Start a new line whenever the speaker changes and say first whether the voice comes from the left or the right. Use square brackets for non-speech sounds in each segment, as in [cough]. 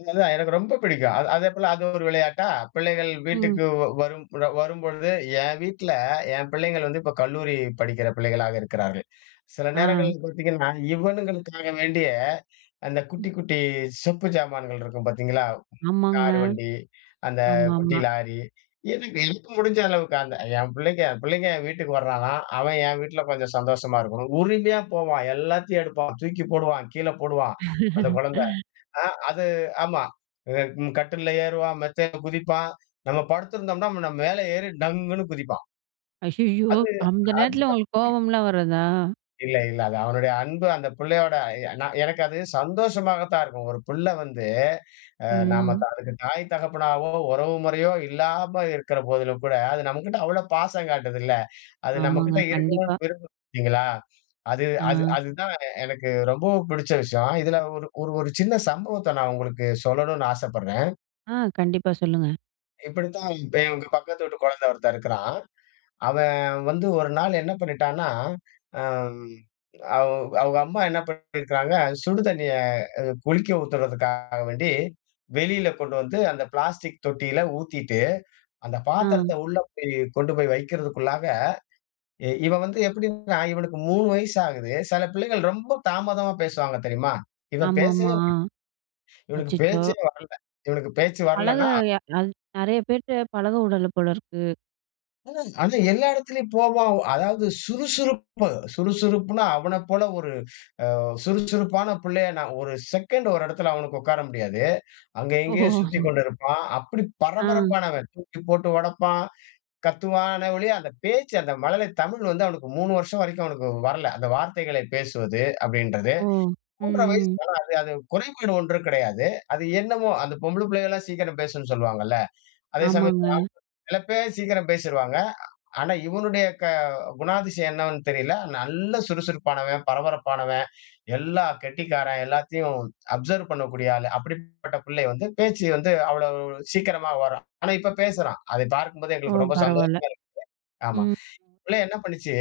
left: அது தான் எனக்கு ரொம்ப பிடிக்கும். அத, அதேபோல அது ஒரு விளையாட்டா, பிள்ளைகள்
right: ம்.
left: வீட்டுக்கு வ வரும் [unintelligible] வரும்பொழுது, ஏன் வீட்ல ஏன் பிள்ளைங்கள் வந்து இப்ப கல்லூரி படிக்கிற பிள்ளைகளா இருக்கிறார்கள். சில
right: ஆ.
left: நேரங்கள்ல பார்த்தீங்கன்னா, இவனுங்களுக்காக வேண்டியே, அந்த
right: ம்.
left: குட்டி குட்டி சொப்பு சாமான்கள் இருக்கும் பார்த்தீங்களா,
right: ஆமாங்க.
left: கார் வண்டி, அந்த
right: ஆமா,
left: குட்டி
right: ஆமா.
left: லாரி, [unintelligible] எனக்கு முடிஞ்ச அளவுக்கு அந்த என் பிள்ளைங்க, பிள்ளைங்க என் வீட்டுக்கு வர்றானா! அவன் என் வீட்ல கொஞ்சம் சந்தோஷமா இருக்கணும். உரிமையா போவான், எல்லாத்தையும் எடுப்பான், தூக்கி போடுவான், கீழே போடுவான் அந்த குழந்த.
right: [laughs]
left: அ அது ஆமா அம் கட்டில்ல ஏறுவான், மெத்தையில குதிப்பான் நம்ம படுத்துருந்தம்ன்னா, நம்ம மேல ஏறி டங்குன்னு குதிப்பான்.
right: ஐயய்யோ!
left: அது,
right: அந்த
left: அது.
right: நேரத்தில உங்களுக்கு
left: [unintelligible]
right: கோபம்லாம் வராதா?
left: இல்ல, இல்ல. அது அவனுடைய அன்பு. அந்த பிள்ளையோட அ ய எனக்கு அது சந்தோஷமாக தான் இருக்கும். ஒரு புள்ள வந்து அ நாம
right: ம்.
left: அதுக்கு தாய் தகப்பனாவோ, உறவு முறையோ இல்லாம இருக்குற போதிலும் கூட, அது நம்மக்கிட்ட அவ்ள பாசம் காட்டுதுல்ல. அது
right: ஆமாங்க.
left: நம்மகிட்ட
right: கண்டிப்பா.
left: இருக்கனுன்னு விரும்பும் பார்த்தீங்களா? அது அது
right: ஆ.
left: அதுதான் எனக்கு ரொம்பவும் புடிச்ச விஷயம். இதில ஒரு ஒரு ஒரு சின்ன சம்பவத்த நான் உங்களுக்கு சொல்லனுன்னு ஆசைப்பட்றேன்,
right: ஆ, கண்டிப்பா சொல்லுங்க.
left: இப்பிடித்தான் [unintelligible] பக்கத்து வீட்டு குழந்தை ஒருத்தன் இருக்கிறான். அவன் வந்து ஒரு நாள் என்ன பண்ணிட்டான்னா, அம். அவ் அவுங்க அம்மா என்ன பண்ணிட்டு போயிருக்காங்க, சுடு தண்ணீய அ குளிக்க ஊத்துறதுக்காக வேண்டி வெளியில கொண்டு வந்து, அந்த பிளாஸ்டிக் தொட்டியில ஊத்திட்டு, அந்த
right: அ.
left: பாத்திரத்த உள்ள போயி கொண்டு போய் வைக்கிறதுக்குள்ளாக, இ இவன் வந்து எப்பிடின்னா, இவனுக்கு 3 வயசு ஆகுது. சில பிள்ளைகள் ரொம்ப தாமதமா பேசுவாங்க தெரியுமா? இவன்
right: ஆமா, ஆமா.
left: பேசவே [unintelligible]
right: அ
left: இவனுக்கு
right: அச்சச்சோ!
left: பேச்சே வரல. இவனுக்கு பேச்சு
right: பழக
left: வரலன்னா
right: எ அது நெறைய பேருட்ட பழக விடல போலருக்கு.
left: ஆனா, எல்லா இடத்திலயும் போவான். அதாவது சுறுசுறுப்பு சுறுசுறுப்புன்னா அவன போல ஒரு அ சுறுசுறுப்பான புள்ளைய நான் ஒரு செகண்ட் ஒரு இடத்தில அவனுக்கு உட்கார முடியாது. அங்கே, இங்கே
right: ஓ!
left: சுத்திக்கொண்டு இருப்பான். அப்பிடி
right: ஆ.
left: பரபரப்பானவன், தூக்கிப்போட்டு ஒடப்பான். கத்துவான்னே ஒழிய, அந்த பேச்சு அந்த மழலை தமிழ் வந்து அவனுக்கு 3 வருஷம் வரைக்கும் அவனுக்கு வரல. அந்த வார்த்தைகளை பேசுவது அப்பிடின்றது
right: ஓ! ம்,
left: 3 வயசு
right: ம்.
left: [unintelligible] அது குறைபாடு ஒன்றும் கெடையாது. அது என்னம்மோ! அந்த பொம்பள புள்ளைகள்லாம் சீக்கிரம் பேசும்ன்னு சொல்வாங்கல்ல. அதே சமயம் இந்த
right: ஆமாங்க.
left: [unintelligible] சில பேர் சீக்கிரம் பேசிருவாங்க. அ ஆனா, இவனுடைய க குணாதிசயம் என்னவென்னு தெரியல. நல்ல சுறுசுறுப்பானவன், பரபரப்பானவன், எல்லா கெட்டிக்காரன், எல்லாத்தையும் அப்சர்வ் பண்ணக்கூடிய ஆளு. அப்பிடிப்பட்ட பிள்ளை வந்து பேச்சு வந்து அவ்வளவு சீக்கிரமா வரும். ஆனா, இப்ப பேசுறான். அதை பார்க்கும்போது
right: ஓ!
left: எங்களுக்கு ரொம்ப
right: பரவாயில்ல,
left: சந்தோஷமாக இருக்கு [unintelligible] ஆமா.
right: ம்.
left: பிள்ளை என்ன பண்ணுச்சு?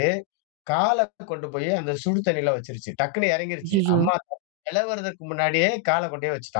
left: காலை [unintelligible] கொண்டு போய் அந்த சுடு தண்ணீல வச்சிருச்சு. டக்குன்னு இறங்கிருச்சு.
right: ஐய்யய்யோ!
left: அம்மா [unintelligible] முன்னாடியே கால கொண்டு போய் வச்சுட்டான்.